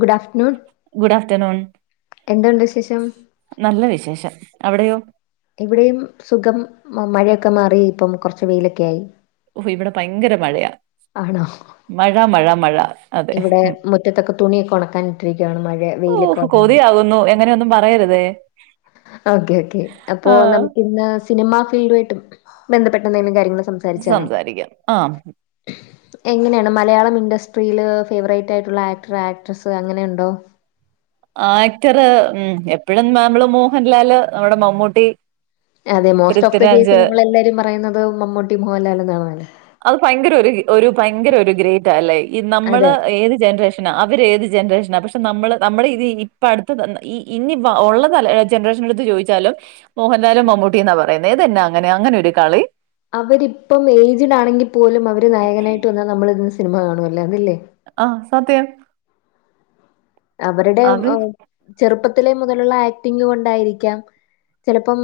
Good afternoon good afternoon എന്തുണ്ട് വിശേഷം നല്ല വിശേഷം അവടെയോ ഇവിടെയും സുഖം മഴയൊക്കെ മാറി ഇപ്പം കോറച്ച് വെയിലൊക്കെ ആയി ഓഹ് ഇവിടെ ഭയങ്കര മഴയാ ആണോ മഴ മഴ മഴ അതെ ഇവിടെ ഉം. മുറ്റത്തൊക്കെ തുണിയൊക്കെ ഉണക്കാനിട്ടിരിക്കുകയാണ് മഴ വെയിലൊക്കെ ഓഹ് വന്നോണ്ട് കൊതിയാകുന്നു എങ്ങനെയൊന്നും പറയരുതേ ഓക്കെ ഓക്കേ അപ്പൊ ആ, നമുക്ക് ഇന്ന് സിനിമാ ഫീൽഡു ആയിട്ട് ബന്ധപ്പെട്ട എന്തെങ്കിലും കാര്യങ്ങള് സംസ സംസാരിക്കാം ആഹ് [inaudible] എങ്ങനെയാണ് മലയാളം ഇൻഡസ്ട്രിയില് ഫേവറേറ്റ് ആയിട്ടുള്ള ആക്ടർ ആക്ട്രസ്സ് അങ്ങനെയുണ്ടോ ആക്ടറ് മം എപ്പഴും നമ്മള് മോഹൻലാല് നമ്മുടെ മമ്മൂട്ടി അതെ most of the Prithviraj case നമ്മൾ എല്ലാരും പറയുന്നത് മമ്മൂട്ടി മോഹൻലാൽ എന്നാണല്ലൊ അല്ലേ അത് ഭയങ്കര ഒരു ഒരു ഭയങ്കര ഒരു ഗ്രേറ്റ് അല്ലേ ഈ അതെ നമ്മള് ഏത് ജനറേഷൻ അവര്ഏത് ജനറേഷനാ പക്ഷെ നമ്മള് നമ്മള് ഇത് ഇപ്പ അടുത്ത് ഇനി ഉള്ള തല ജനറേഷൻ എടുത്ത് ചോയിച്ചാലും മോഹൻലാലും മമ്മൂട്ടി ന്നാ പറയുന്നെ ഇതന്നാ അങ്ങനെ അങ്ങനൊരു കളി അവരിപ്പം ഏജ്ഡ് ആണെങ്കിൽ പോലും അവര് നായകനായിട്ട് വന്നാ നമ്മൾ ഇര്ന്ന് സിനിമ കാണുവല്ലാര്ന്നല്ലേ ആഹ് സത്യം. അവരുടെ അത് ചെറുപ്പത്തിലെ മുതലുള്ള ആക്ടിംഗ് കൊണ്ടായിരിക്കാം ചിലപ്പം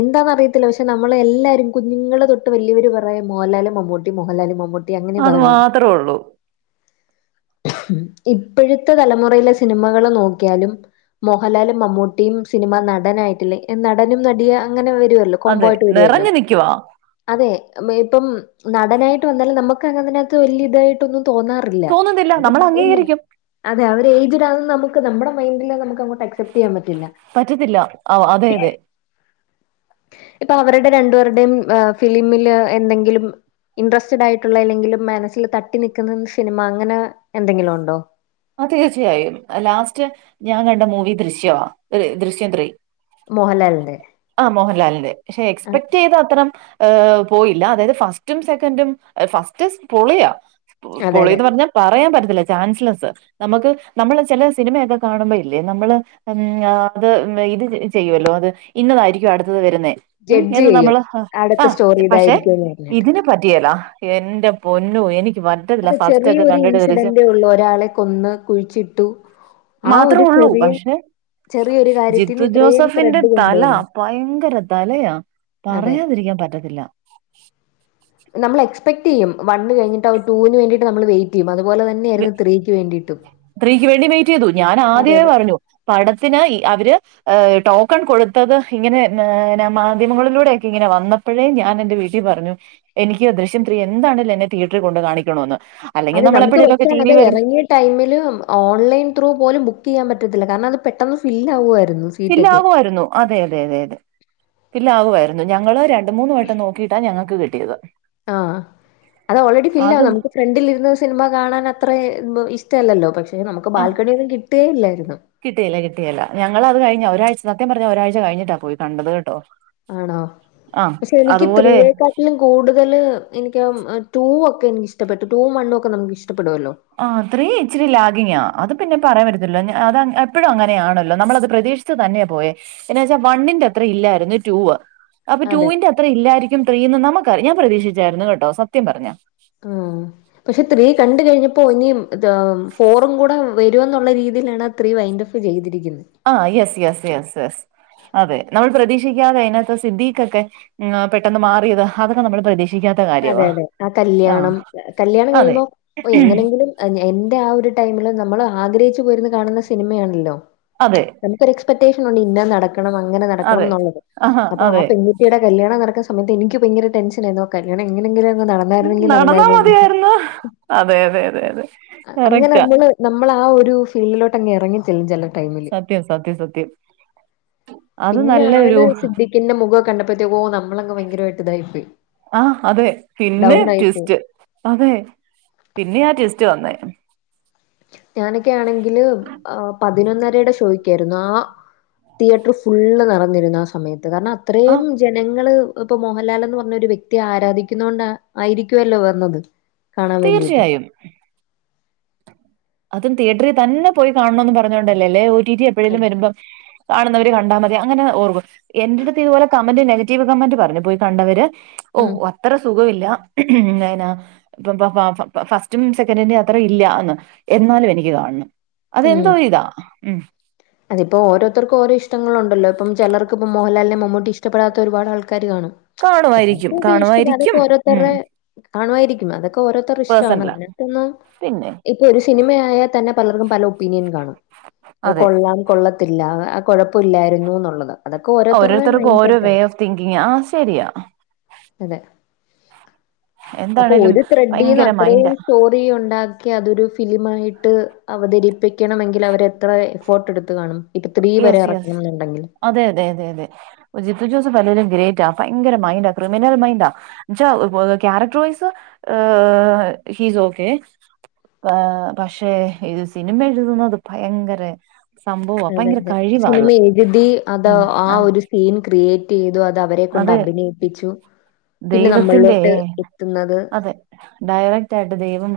എന്താന്നറിയത്തില്ല പക്ഷെ നമ്മൾ എല്ലാരും കുഞ്ഞുങ്ങള് തൊട്ട് വലിയവര് പറയാ മോഹൻലാല് മമ്മൂട്ടി മോഹൻലാല് മമ്മൂ ട്ടി അങ്ങനയേ അത് പറയൂ. മാത്രേ ഉള്ളൂ ഇപ്പോഴത്തെ തലമു റയിലെ സിനിമകള് നോക്കിയാലും മോഹൻലാലും മമ്മൂട്ടിയും സിനിമ നടനായിട്ടില്ല നടനും നടിയാ അങ്ങനെ വരുമല്ലോ. കോമ്പോ അതെ ആയിട്ട് വരുമല്ലോ. നിറഞ്ഞു നിക്കുവാ അതെ മേ ഇപ്പം നടനായിട്ട് വന്നാലും നമുക്ക് അങ്ങ് അയ്നകത്ത് വലിയ ഇതായിട്ടൊന്നും തോന്നാ റില്ല. തോന്നുന്നില്ല അത് നമ്മൾ ഇല്ല. അംഗീകരിക്കും അതെ അവര് ഏജ്ഡ് ആണെന്ന് നമുക്ക് നമ്മുടെ മൈൻഡില് അത് നമുക്ക് ആക്സെപ്റ്റ് ചെയ്യാൻ പറ്റില്ല. പറ്റത്തില്ല അതെ അതെ. ഇപ്പൊ അവരുടെ രണ്ടുപേരുടെയും ഫിലിമില് എന്തെങ്കിലും ഇൻട്രസ്റ്റഡ് ആയിട്ടുള്ള അല്ലെങ്കിലും മനസ്സിൽ തട്ടി നിൽക്കുന്ന സിനിമ അങ്ങനെ എന്തെങ്കിലും ഉണ്ടോ? ആഹ് തീർച്ചയായും. ലാസ്റ്റ് ഞാൻ കണ്ട മൂവി ദൃശ്യവാ ദൃശ്യം ത്രീ. മോഹൻലാലിന്റെ ആഹ് മോഹൻലാലിന്റെ. പക്ഷെ ആ എക്സ്പെക്ട് ചെയ്ത അത്രം ഏഹ് പോയില്ല. അതായത് ഫസ്റ്റും സെക്കൻഡും ഫസ്റ്റ് പൊളിയാ. അതെ അതെ പൊളീന്ന് പറഞ്ഞാൽ പറയാൻ പറ്റത്തില്ല ചാൻസ്‌ലെസ്സ്. നമുക്ക് നമ്മള് ചില സിനിമയൊക്കെ കാണുമ്പോ ഇല്ലേ നമ്മള് ഉം അത് ഇത് ചെയ്യുവല്ലോ അത് ഇന്നതായിരിക്കും അടുത്തത് വരുന്നേ. ഉം ജഡ്ജ് എന്ന് ചെയ്യും. നമ്മള് അടുത്ത ആഹ് സ്റ്റോറി പക്ഷെ ഇതായിരിക്കുംന്ന് പറഞ്ഞിട്ട്. ഇതിന് പറ്റിയേല എന്റെ പൊന്നോ എനിക്ക് പ അത് ചെറിയൊരു ഇൻസിഡന്റേ ഉള്ളൂ. ഒരാളെ കൊന്ന് കുഴിച്ചിട്ടു. ആ മാത്രേ ഒരു ഉള്ളൂ ചെറിയ പക്ഷേ ചെറിയൊരു കാര്യത്തിന്ന് ജിത്തു ഇത്രയും ജോസഫിന്റെ ത്രെഡ് തല കൊണ്ടുവന്നു. ഭയങ്കര തലയാ. അതെ പറയാതിരിക്കാൻ പറ്റത്തില്ല. നമ്മൾ എക്സ്പെക്ട് ചെയ്യും. വൺ കഴിഞ്ഞിട്ട് ടൂവിന് വേണ്ടീട്ട് നമ്മള് വെയിറ്റ് ചെയ്യും. അതുപോലെ ത ത്രീക്ക് വേണ്ടി വെയിറ്റ് ചെയ്തു. ഞാൻ അതെ അതെ. ആദ്യമേ പറഞ്ഞു പടത്തിന് അവര് ഏഹ് ടോക്കൺ കൊടുത്തത് ഇങ്ങനെ ഏഹ് മാധ്യമങ്ങളിലൂടെയൊക്കെ ഇങ്ങനെ വന്ന് പ്പഴേ ഞാൻ എന്റെ വീട്ടിൽ പറഞ്ഞു എനിക്ക് ദൃശ്യംത്രീ എന്താണേലും എന്നെ തിയേറ്ററിൽ കൊണ്ട് കാണിക്കണന്ന്. അല്ലെങ്കി നമ്മളെപ്പഴേലും ചില മക്കൾ എറങ്ങി ഈ ടൈമിലും ഓൺലൈൻ ത്രൂ പോലും ബുക്ക് യ്യാൻ പറ്റത്തില്ല. കാരണം അത് പെട്ടന്ന് ഫില്ല് ആവുവാര്ന്നു. ഫില്ലാവുവാരുന്നു. അതെ അതെ അതെ അതെ ഫില്ലാകുവാരുന്നു. ഞങ്ങള് ര ണ്ട് മൂന്ന് വട്ടം നോക്കിയിട്ടാ ഞങ്ങക്ക് കിട്ടിയത്. ആ അത് ഓൾറെഡി അത് ഫില്ലാകും നമുക്ക് ഫ്രണ്ടിലിര്ന്ന് സിൽമ കാണാൻ അത്രേ ഇഷ്ടമല്ലല്ലോ. പക്ഷെ നമുക്ക് ബാൽക്കണിയൊന്നും കിട്ടേ ഇല്ലാര്ന്നു. കിട്ടിയേല കിട്ടിയേല. ഞങ്ങള് അത് കഴിഞ്ഞാ ഒരാഴ്ച സത്യം പറഞ്ഞാ ഒരാഴ്ച കഴിഞ്ഞിട്ടാ പോയി കണ്ടത് കേട്ടോ. ആണോ. ആ പക്ഷെ എനിക്ക് അതുപോലെ ത്രീയേക്കാൾ ലും കൂടുതല് എനിക്ക് ആഹ് ടൂ ഒക്കെ എനിക്കിഷ്ടപ്പെട്ടു. ടുവും വണ്ണും ഒക്കെ നമുക്ക് ഇഷ്ടപ്പെടുവല്ലോ. ആ ത്രീ ഇച്ചിരി ലാഗിങ്ങാ. അത് പിന്നെ പറയാൻ പറ്റത്തില്ലല്ലോ. അത് എപ്പോഴും അങ്ങനെയാണല്ലോ നമ്മളത് പ്രതീക്ഷി ച്ച് തന്നെയാ പോയെ. എന്നു വെച്ചാൽ വണ്ണിന്റെ അത്രേം ഇല്ലായിരുന്നു റ്റൂവ്. അപ്പൊ അതെ. റ്റൂവിന്റെ അത്രേം ഇല്ലായിരിക്കും ത്രീ എന്ന് നമുക്കറി ഞാൻ പ്രതീക്ഷിച്ചാരുന്നു കേട്ടോ സത്യം പറഞ്ഞാ. ഉം പക്ഷെ ത്രീ കണ്ടു കഴിഞ്ഞപ്പോ ഇഞ്ഞി ഇത് ഫോറും കൂടെ വരുമെന്നുള്ള രീതിയിലാണ് ത്രീ വൈൻഡപ്പ് ചെയ്തിരിക്കുന്നേ. ആ യെസ് യെസ് യെസ് എസ് അതെ നമ്മൾ പ്രതീക്ഷിക്കാതെ അയ്നകത്ത് സിദ്ധിഖ് ഒക്കെ ഉം പെട്ടെന്ന് മാറിയത് അതൊക്കെ നമ്മൾ പ്രതീ അതെ അതെ. ആ കല്യാണം. കല്ല്യാണം അതെ കഴിയുമ്പോ ഓ എങ്ങനെങ്കിലും എന്റെ ആ ഒരു ടൈമില് നമ്മള് ആഗ്രഹിച്ചു പോയിരുന്നു കാണുന്ന സിനിമയാണല്ലോ അതെ നമുക്കൊര് എക്സ്പറ്റേഷൻ ഉണ്ട് ഇന്ന നടക്കണം അങ്ങനെ നടക്കണം അതെ എന്നുള്ളത് ആഹാ അപ്പൊ ആ പെൺ അതെ കു പെൺക്കുട്ടിയുടെ കല്യാണം നടക്കുന്ന സമയത്ത് എനിക്ക് ഭയങ്കര ടെൻഷൻ ആയിരുന്നു ആ കല്യാണം എങ്ങനെങ്കിലും ഒന്നു നടന്ന് നടന്നാ മതിയാരുന്നു അതെ അതെ അതെ അതെ അങ്ങനെ കറക്റ്റാ നമ്മള് നമ്മള് ആ ഒരു ഫീൽഡിലോട്ട് അങ്ങ് ഇറങ്ങി ചെല്ലും ചലര് സത്യം സത്യം സത്യം [inaudible] അത് നല്ലൊരു പിന്നെയാണ് സിദ്ദിഖിന്റെ മുഖം ഒക്കെ കണ്ടപ്പഴത്തേക്കോ നമ്മളങ്ങ് ഭയങ്കരമായിട്ട് ഇതായി പോയി ആ അതെ പിന്നെ ട്വിസ്റ്റ് അതെ പിന്നെയാ ആ ട്വിസ്റ്റ് വന്നേ ഞാനൊക്കെ ആണെങ്കില് പതിനൊന്നരയുടെ ഷോയ്ക്കായിരുന്നു ആ തിയേറ്ററ് ഫുള്ള് നിറഞ്ഞിരുന്നു ആ സമയത്ത് കാരണം അത്രയും ആഹ് ജനങ്ങള് ഇപ്പ മോഹൻലാല് എന്ന് പറഞ്ഞ ഒരു വ്യക്തിയെ ആരാധിക്കുന്ന കൊണ്ട ആയിരിക്കുവല്ലോ വന്നത് കാണാൻ വേണ്ടിയിട്ട് തീർച്ചയായും അതും തിയറ്ററിൽ തന്നെ പോയി കാണണോന്ന് പറഞ്ഞതോണ്ടല്ലേ അല്ലേൽ ഒ ട്ടി ട്ടി എപ്പഴേലും അതെ. വരുമ്പോ കാണുന്നവര് കണ്ടാ മതി അങ്ങനെ ഓർവ് എന്റ അടുത്ത് ഇതുപോലെ കമന്റ് നെഗറ്റീവ് കമന്റ് പറഞ്ഞു പോയി കണ്ടവര് ഔ ഉം. അത് അത്ര സുഖമില്ല പിന്നെ [unintelligible] ഫസ്റ്റും സെക്കന്റിന്റെ അത്ര ഇല്ലാന്ന് എന്നാലും എനിക്ക് കാണണം ഉം. അതെന്തോ ഇതാ അതിപ്പോ ഓരോത്തർക്ക് ഓരോ ഇഷ്ടങ്ങളുണ്ടല്ലേ ഇപ്പം ചെലർക്ക് ഇപ്പം മോഹൻലാൽനേ മമ്മൂട്ടി ഇഷ്ടപ്പെടാ ത്ത ഒരുപാട് ആൾക്കാര് കാണും കാണുമായിരിക്കും ചെലോര്ക്ക് ത് ഇഷ്ടമില്ല അതൊക്കെ കാണുമായിരിക്കും ഉം ഓരോർത്തറേ കാണുവായിരിക്ക്യും അതൊക്കെ ഓരോരുത്തറേ ഇഷ്ടമാണ് പേഴ്സണലാ അങ്ങനത്തെ ഒന്നും പിന്നെ ഇപ്പ ഒരു സിനിമയായാ ത്തന്നെ പലർക്കും പല ഒപ്പീനിയൻ കാണും അതെ കൊള്ളാം കൊള്ളത്തില്ല അക് കൊഴപ്പ ഇല്ലാരുന്നു എന്നുള്ളത് അതൊക്കെ ഓരോരുത്തരുടെയും ഓരോരുത്തർക്കും മൈൻഡ് ഓരോ സെറ്റ് വേ ആണ് ഓഫ് തിങ്കിങ് ആ ശരിയാ അതെ അപ്പൊ എന്താണേലും ഒരു ത്രഡീന്ന് ഭയങ്കര അത്രയും മൈൻഡാ ചോത് ഉണ്ടാക്കി അതൊരു ഫിലിമായിട്ട് അവതരിപ്പിക്കണമെങ്കിൽ അവരെത്ര എഫോട്ട് എടുത്ത് കാണും ഇപ്പൊ ത്രീ വരെ യെസ് യെസ് ഇറക്കണം എന്നുണ്ടെങ്കിൽ അതെ അതെ അതെ അതെ ജിത്തു ജോസഫ് അല്ലേലും ഗ്രേറ്റ് ആ ഭയങ്കര മൈൻഡ ആ ക്രിമിനൽ മൈൻഡാ ജോ കാരക്ക്റ്റർ വൈസ് ഹിസ് ഓക്കെ പക്ഷേ ഇത് സിനിമ എഴുതുന്നത്ത് ഭയങ്കര സംഭവം അതെ അതെ സിനിമ എഴുതി അത് ആ ഒരു സീൻ ക്രിയേ റ്റ്ചെയ്തു അത് അവരെ കൊണ്ട് അത് അഭിനയിപ്പിച്ചു പിന്നെ ദൈവത്തിന്റെ നമ്മളിലോട്ട് എത്തുന്നത് അതെ ഡയറക്റ്റ് ആയിട്ട് ദൈവം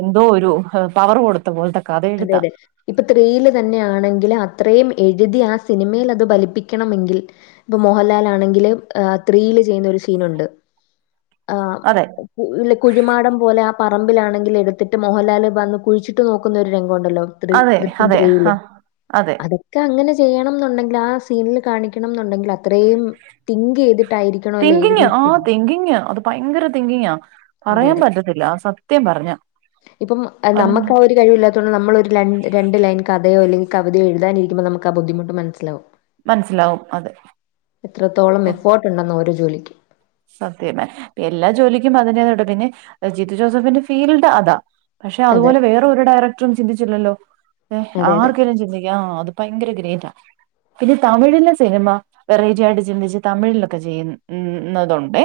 എന്തോ ഒരു പവർ കൊടുത്ത പോലെത്തെ അതെ അതെ ഇപ്പൊ ത്രീയില് തന്നെ ആണെങ്കിൽ അത്രയും എഴുതി ആ സിനിമൽ അത് ഫലിപ്പിക്കണമെങ്കിൽ ഇപ്പൊ മോഹൻലാൽ ആണെങ്കിൽ ത്രിയില് ചെയ്യുന്ന ഒരു സീനുണ്ട് ആ അതെ കുഴിമാടം പോലെ ആ പറമ്പിലാണെങ്കിൽ എടുത്തിട്ട് മോഹൻലാല് വന്ന് കുഴിച്ചിട്ട് നോക്കുന്ന ഒരു രംഗമുണ്ടല്ലോ അതെ ത്രിദൃശ്യം അതെ ത്രിയില് ആ അതെ അതെക്കെഅങ്ങനെ ചെയ്യണം എന്നുണ്ടെങ്കിൽ ആ സീനിൽ കാണിക്കണം എന്നുണ്ടെങ്കിൽ അത്രയും തിങ്ക് ചെയ്തിട്ടായിരിക്കണമല്ലോ തിങ്കിങ് ആ എഴുതിയിരിക്കുന്നത് തിങ്കിങ് അത് ഭയങ്കര തിങ്കിങ്ങാ അതെ പറയാൻ അതെ പറ്റത്തില്ല സത്യം പറഞ്ഞ ഇപ്പം അതിന് നമുക്ക് ആ ഒരു കഴിവില്ല നമ്മൾ ഒരു രണ്ട് ലൈൻ കഥയോ അല്ലെ കവിതയോ എഴുതാനിരിക്കുമ്പോ നമുക്ക് ആ ബുദ്ധിമുട്ട് മനസ്സിലാവും മനസ്സിലാവും അത് എത്രത്തോളം എഫോർട്ട് ഉണ്ടെന്നോ ഓരോ ജോലിക്ക് സത്യം എല്ലാ ജോലിക്കും അതിന്റേതടെ പിന്നെ ജിത്ത് ജോസഫിന്റെ ഫീൽഡ് അതാ പക്ഷെ അതെ അതുപോലെ വേറെ ഒരു ഡയറക്ടറും ചിന്തിച്ചില്ലല്ലോ അതെ അതെ ആർക്കെങ്കിലും ചിന്തിക്കാം ആ അത് ഭയങ്കര ഗ്രേറ്റാ പിന്നെ തമിഴിലെ സിനിമ വെറേറ്റി ആയിട്ട് ചിന്തിച്ച് തമിഴിലൊക്കെ ചെയ്യും ഉ ഇന്നത് ഒണ്ടെ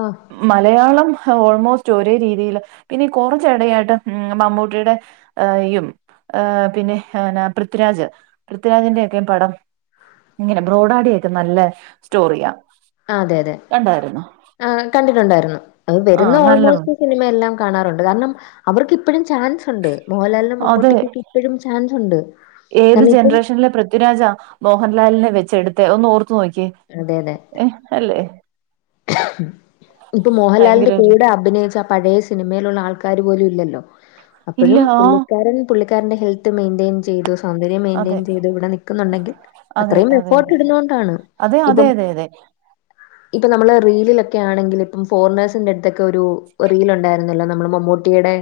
ഓ മലയാളം ഓൾമോസ്റ്റ് ഒരേ രീതിയില് പിന്നെ കുറച്ചെടയായിട്ട് മമ്മൂട്ടിയുടെ ഈ ഏ പിന്നെ പൃഥ്വിരാജ് പൃഥ്വിരാജിന്റെ ഒക്കെ പടം ഇങ്ങനെ ബ്രോഡാഡി ഒക്കെ നല്ല സ്റ്റോറിയാ ആഹ് അതെ അതെ കണ്ടായിരുന്നോ ആ കണ്ടിട്ടുണ്ടായിരുന്നു അത് വരുന്ന ആഹ് നല്ല ഓൾമോസ്റ്റ് സിനിമയെല്ലാം കാണാറുണ്ട് കാരണം അവർക്ക് ഇപ്പഴും ചാൻസ് ഉണ്ട് മോഹൻലാലിന് അത് മമ്മൂട്ടിക്കൊക്കെ ഇപ്പോഴും ചാൻസ് ഉണ്ട് കാരണം ഇപ്പം അല്ലപൃഥ്വിരാജാ മോഹൻലാലിനെ വെച്ച എടുത്ത് ഒന്ന് ഓർത്തു നോക്കി അതെ അതെ ഏ അല്ലേ ഇപ്പൊ മോഹൻലാലിന്റെ ഭയങ്കര ഒരു കൂടെ അഭിനയിച്ച പഴയ സിനിമയിലുള്ള ആൾക്കാർ പോലും ഇല്ലല്ലോ ഇല്ല അപ്പോഴും ആഹ് പുള്ളിക്കാരൻ പുള്ളിക്കാരന്റെ ഹെൽത്ത് മെയ്ന്റെയ്ൻ ചെയ്തു സൗന്ദര്യം അതെ മെയ്ന്റെയ്ൻ ചെയ്ത് ഇവിടെ നിക്കുന്നുണ്ടെങ്കിൽ അതെ അത്രയും അതെ അതെ എഫോർട്ട് ഇടുന്ന കൊണ്ടാണ് അതെ അതെ അതെ അതെ ഇപ്പൊ നമ്മള് റീലിലൊക്കെ ആണെങ്കിൽ ഇപ്പം ഫോറിനേഴ്സിന്റെ അടുത്തൊക്കെ ഒരു റീൽ ഉണ്ടായിരുന്നല്ലോ നമ്മുടെ മമ്മൂട്ടിയുടെ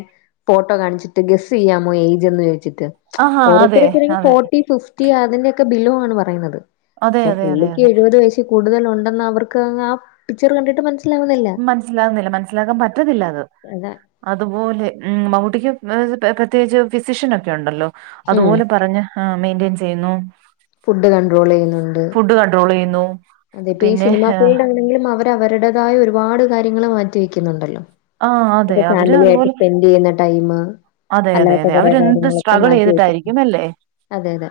ഫോട്ടോ കാണിച്ചിട്ട് ഗസ് ചെയ്യാമോ ഏജ് എന്ന് ചോദിച്ചിട്ട് ആഹാ അതെ ഓരോത്തരക്കെ ഇങ്ക അതെ ഫോർട്ടി ഫിഫ്റ്റി അതിന്റെ ഒക്കെ ബിലുആണ് പറയുന്നത് അതെ പക്ഷെ അതെ അതെ പുള്ളിക്ക് അതെ എഴുപത് വയസ് കൂടുതല ഒണ്ടെന്ന് അവർക്ക് ആ പിക്ചർ കണ്ടിട്ട് മനസ് മനസ്സിലാകുന്നില്ല മനസിലാക്കാൻ പറ്റത്തില്ല അത് അതെ അതുപോലെ ഉം മമ്മൂട്ടിക്ക് പ്രത്യേകിച്ച് ഫിസിഷ്യൻൊക്കെ ഉണ്ടല്ലോ ഉം അതുപോലെ പറഞ്ഞ ആഹ് മെയിന്റയിൻ ചെയ്യുന്നു ഫുഡ് കൺട്രോൾ ചെയ്യുന്നുണ്ട് ഫുഡ് കൺട്രോള്യ്യുന്നു അതെ ഇപ്പ ഈ സിനിമാ ഫീൽഡ് ആണെങ്കിലും അവര അവരുടേതായ ഒരുപാട് കാര്യങ്ങള് മാറ്റി വെക്കുന്നുണ്ടല്ലോ ആ അതെ അപ്പൊ അവര് ഫാമിലി ആയിട്ട് അതുപോലെ സ്പെൻഡ്‌ ചെയ്യുന്ന ടൈമ് അതെ അതെ അല്ലാത്ത അതെ കൊറെ അവരെന്ത് കാര്യങ്ങളൊക്കെ സ്ട്രഗിൾ മാറ്റി വെച്ചിണ്ട് ചെയ്തിട്ടായിരിക്കും അല്ലേ അതെ അതെ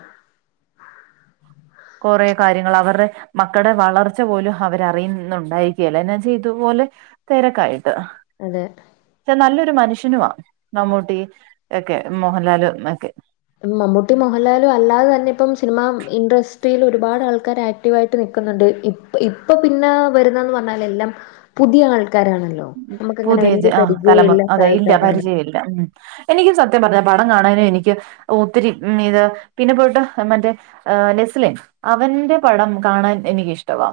കൊറ കാര്യങ്ങൾ അവറെ മക്കടെ വളർച്ച പോലും അവരറിയുന്നുണ്ടായിരിക്കുകയല്ല എന്നാച്ച ഇതുപോലെ തിരക്കായിട്ട് ഉം പക്ഷെ നല്ലൊരു മനുഷ്യനുമാ ആഹ് മമ്മൂട്ടി ഒക്കെ മോഹൻലാലുമൊക്കെ മമ്മൂട്ടി മോഹൻലാലും അല്ലാതെ തന്നെ ഇപ്പം സിനിമ ഇൻഡസ്ട്രിയിൽ ഒരുപാട് ആൾക്കാർ ആക്ട്- വായിട്ട് നിക്കുന്നുണ്ട് ഇ ഇപ്പൊ പിന്നെ വരുന്നന്ന് പറഞ്ഞാൽ എല്ലാം പുതിയ ആൾക്കാരാണല്ലോ നമുക്കങ്ങനെ പുതിയ വലിയ ആഹ് പരിചയം തലമുറ ഇല്ലാത്ത അതെ ഇല്ല ആൾക്കാരാണ് പരിചയല്ല എനിക്കും സത്യം പറഞ്ഞ പടം കാണാനും എനിക്ക് ഒത്തിരി ഉം ഇത് പിന്നെ പോയിട്ട് മറ്റേ ആഹ് നെസ്ലിൻ അവന്റെ പടം കാണാൻ എനിക്കിഷ്ടവാ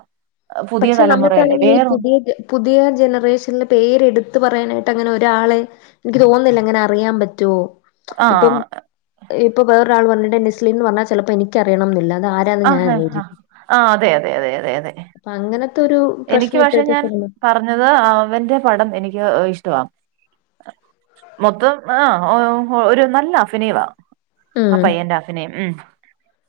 പുതിയ പക്ഷെ തലമുറയല്ലേ നമ്മുക്കാണെങ്കിൽ ഈ വേറൊ പുതിയ പുതിയ ജനറേഷനിൽ പേരെടുത്ത് പറയാനായിട്ട് അങ്ങനെ ഒരാളെ എനിക്ക് തോന്നില്ല എങ്ങനെ അറിയാൻ പറ്റുവോ ആ ഇപ്പം ഇപ്പൊ വേറൊരാൾ പറഞ്ഞിട്ട് നെസ്ലിന്ന് പറഞ്ഞാൽ ചെലപ്പോ എനിക്കറിയണന്നില്ല അത് ആ ആഹ് ആഹ് അതെ അതെ അതെ അതെ അതെ അപ്പ അങ്ങനത്തെ ഒരു പ്രശ്നം ഇപ്പോഴത്തെ സിനിമ അതായതു അവന്റെ പടം എനിക്ക് ഇഷ്ടവാ മൊത്തം ആഹ് ഒരു നല്ല അഭിനയവാ ആ ഉം പയ്യൻന്റെ അഭിനയം ഉം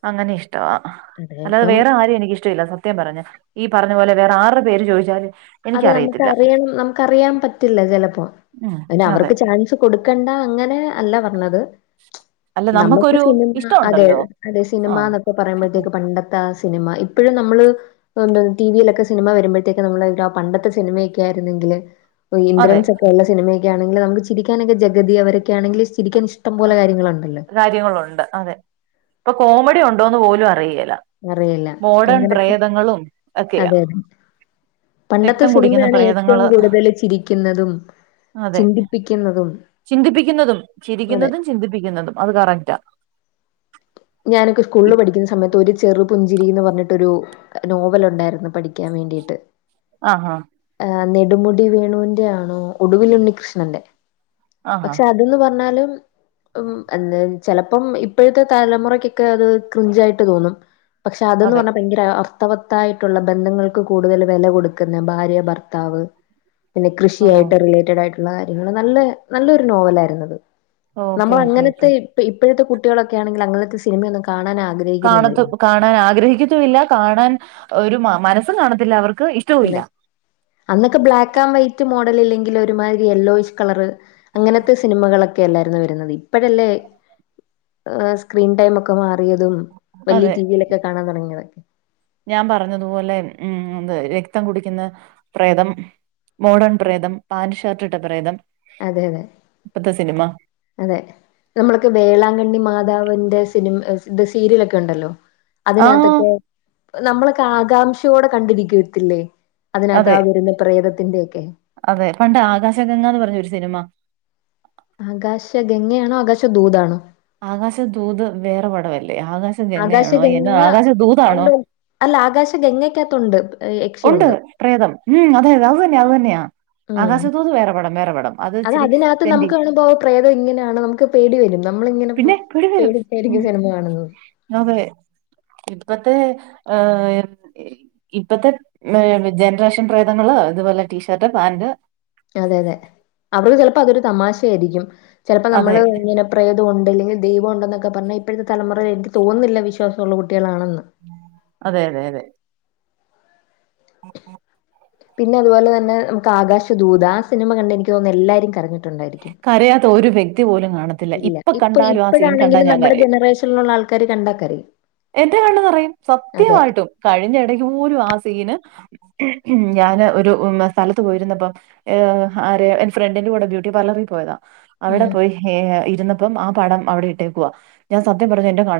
അങ്ങനെ ഇഷ്ടവാ അതെ അല്ലാതെ ഇപ്പം വേറെ ആരം എനിക്ക് ല്ല സത്യം പറഞ്ഞ ഈ പറഞ്ഞ പോലെ വേറെ ആറ്ടെ പേര് ചോദിച്ചാലും അതെ എനിക്കറിയത്തില്ല നമുക്ക്റിയണം നമുക്ക്റിയാൻ പറ്റില്ല ചെലപ്പോ ഉം അയിന് അതെ അവർക്ക് ചാൻസ് കൊടുക്കണ്ട അങ്ങനെ അല്ല പറഞ്ഞത് അല്ല നമുക്ക് നമ്മുക്കൊരു സിനിമ അതെ ഇഷ്ടമുണ്ടല്ലോ അതെ സിനിമ ആ ന്നൊക്കെ പറയുമ്പത്തേക്കും പണ്ടത്തെ ത്താ ആ സിനിമ ഇപ്പോഴും നമ്മള് ടി വിയിലൊക്കെ സിനിമ വരുമ്പഴത്തേക്കും നമ്മള് പണ്ടത്തെ സിനിമയൊക്കെ ആരുന്നെങ്കില് അതെ ഇന്ദ്രൻസ് ഒക്കെ ഉള്ള സിനിമയെ ക്കേ ഒക്കെണെങ്കിൽ നമുക്ക് ചിരിക്കാനൊക്കേ ജഗതി അവരൊക്കെണെങ്കിൽ ചിരിക്കാനൊക്കെ ഇഷ്ടം പോല കാര്യങ്ങളുണ്ടല്ലോ കാര്യങ്ങളുണ്ട് അതെ ഇപ്പൊ കോമഡി ഉണ്ടോന്ന് പോലും അറിയില്ല അറിയില്ല. മോഡേൺ അങ്ങനത്തെ പ്രേതങ്ങളും ഒക്കെയാ അതെ, അതെ. പണ്ടത്തെ രക്തം കുടിക്കുന്ന സിനിമയാണ് ഏറ്റവും പ്രേതങ്ങള് കൂടുതൽ ചിരിക്കുന്നതും അതെ ചിന്തിപ്പിക്കുന്നതും ചിന്തിപ്പിക്കുന്നതും അതെ. ചിരിക്കുന്നതും ചിന്തിപ്പിക്കുന്നതും അത് കറക്റ്റാ ഞാനൊക്ക സ്കൂളിൽ പഠിക്കുന്ന സമയത്ത് ഒരു ചെറു പുഞ്ചിരി എന്ന് പറഞ്ഞിട്ടൊരു നോവൽ ഉണ്ടായിരുന്നു പഠിക്കാൻ വേണ്ടിയിട്ട് ആഹ് ആഹ് നെടുമുടി വേണുവിന്റെ ആണോ ഒടുവിലുണ്ണി കൃഷ്ണന്റെ ആഹാ പക്ഷെ അ ത് ന്ന് പറഞ്ഞാലും ഉം എനേം ചെലപ്പം ഇപ്പഴ്‌ത്തെ തലമുറക്കൊക്കെ അത് ക്രിഞ്ചായിട്ട് തോന്നും. പക്ഷെ അതെന്ന് അതെ പറഞ്ഞാ ഭയങ്കരെ അർത്തവത്തായിട്ടുള്ള ബന്ധങ്ങൾക്ക് കൂടുതല് വെല കൊടുക്കുന്ന ഭാര്യ- ഭർത്താവ് പിന്നെ ഓ കൃഷിയായിട്ടാ റിലേറ്റടായിട്ട- ള്ള കാര്യങ്ങള് നല്ല നല്ലൊരു നോവലായിരുന്നത് ഓക്കെ ഓക്കെ ഓക്കെ ന്നമ്മളങ്ങനത്തെ- ഇപ്പ ഇപ്പഴത്തെ കുട്ടികളക്കെയാണെങ്കിൽ അങ്ങനത്തെ സിനമയൊന്നും കാണാനാഗ്ര- കാണത്തും പ്പ കാണാൻ ആഗ്രഹിക്കത്തുവില്ല കാണാൻ ഒരു മ മനസ്സും കാണത്തില്ല അവർക്ക് ഇഷ്- അനെ അന്നൊക്കെ ബ്ലാക്കാൻ വൈറ്റ് മോഡലില്ലെങ്കി ലൊരുമായ്രി യെല്ലോയിഷ് കളറ്. അങ്ങനത്തെ സിനിമകളെക്കെ അല്ലായിര്ന്നോ വരുന്നത് ഇപ്പഴല്ലേ- ഏ സ്ക്രീൻ ടൈം ഒക്കെ മാറിയതും, വലിയ അതെ ടിവിയിലൊക്കെ കാണാൻ തുടങ്ങിയതൊക്കെ. ഞാൻ പറഞ്ഞതുപോലെ ഉം ഉം അതെ രക്തം കുടിക്കുന്ന പ്രേതം. മോഡേൺ പ്രേതം പാന്റ് ഷർട്ടും ഇട്ട പ്രേതം. അതെ അതെ ഇപ്പത്തെ സിനിമ അതെ നമ്മളൊക്കെ വേളാങ്കണ്ണി മാതാവിന്റെ സിനിമ ഇത് സീരേലൊക്കെ ഉണ്ടല്ലോ. ആഹ് അതിനകത്തൊക്കെ നമ്മളൊക്കെ ആകാംക്ഷയോടെ കണ്ടിരിക്കത്തില്ലേ. അതിനകത്ത് അതെ ആ വെരുന്ന പ്രേതത്തിന്റെയോക്കെ അതെ പണ്ട് ആകാശഗംഗാന്ന് പറഞ്ഞൊരു സിനിമ. ആകാശ ഗംങ്ങയാണോ ആകാശ ദൂതാണോ? ആകാശദൂത് വേറെ പടവല്ലേ, ആകാശഗംങ്ങയാണോ എതാ ആകാശഗംഗ ആകാശദൂതാണോ? ഉണ്ട് അല്ല ആകാശഗംങ്ങക്കത്തുണ്ട്. ഉണ്ട് പ്രേതം ഉം അതെതെ അത് തന്നെയ അത് തന്നെയാ, ഉം ആകാശദൂത് വേറെ പടം വേറെ പടം അത്. അത് ഇച്ചിരി അതിനകത്ത് തെണ്ടി നമുക്ക് കാണുമ്പോ പ്രേതം ഇങ്ങനെയാണ് നമുക്ക് പേടി വെരും. നമ്മളിങ്ങനെ പ്പം പിന്നെ പേടി പേടിച്ച് സിനിമ കാണുന്നു നൊവേ ഇപ്പത്തെ ഏഹ് എ- ഇപ്പത്തെ മേ ജൻറേഷൻ പ്രേതങ്ങള് ഇതുപോലെ ടീഷർട്ട് പാന്റ് അതെ അതെ അവ്ള് ചെലപ്പൊ അതൊരു തമാശയായിരിക്കും ചെലപ്പൊ അതെ നമ്മള് ഇങ്ങനെ. പ്രേതം ഉണ്ട് അല്ലെങ്കിൽ ദൈവം ഉണ്ടെന്നൊക്കെ പറഞ്ഞാ ഇപ്പഴത്തെ തലമുറ എനിക്ക് തോന്നുന്നില്ല വിശ്വാസുള്ളാ കുട്ടികളാണെന്ന്. അതെ അതെ അതെ ഉ ഉ പിന്നെ അതുപോലെ തനെ നമുക്ക് ആകാശദൂത് ആ സിനിമ കണ്ട് എനിക്ക് തോന്നുന്നു എല്ലാരും കരഞ്- ണ്ടായിരിക്കും കരയാത്ത ഒരു വ്യക്തി പോലും കാണത്തില്ല ഇല്ല ഇപ്പൊ ഇപ്പ കണ്ടാലും ആ സീൻ കണ്ടാൽ ഇപ്പഴാണെങ്കിലും ഞാൻ നമ്മുടെ കരയും ജനറേഷനിലുള്ള ആൾ- ക്കാര് കണ്ട കരയും. എന്റെ കണ്ണ് നിറയും അതെ. സത്യമായിട്ടും കഴിഞ്ഞ ഇടക്ക് പോലും ആ സീന് ഉം ഞാന് ഒരു ഉം സ്ഥലത്ത് പോയിരുന്നപ്പം ഏഹ് ആര് എന്റെ ഫ്രണ്ടിന്റെ കൂടെ ബ്യൂ- ട്ടീ പാർലറിപോയതാ അവിടെ ഉം. പോയി. ഹേ ഹ ഇരുന്നപ്പം ആ പടം അവിടെ ഇട്ടേക്കുവാ ഞാൻ സത്യം പറഞ്ഞ എന്റെ കണ്ണ്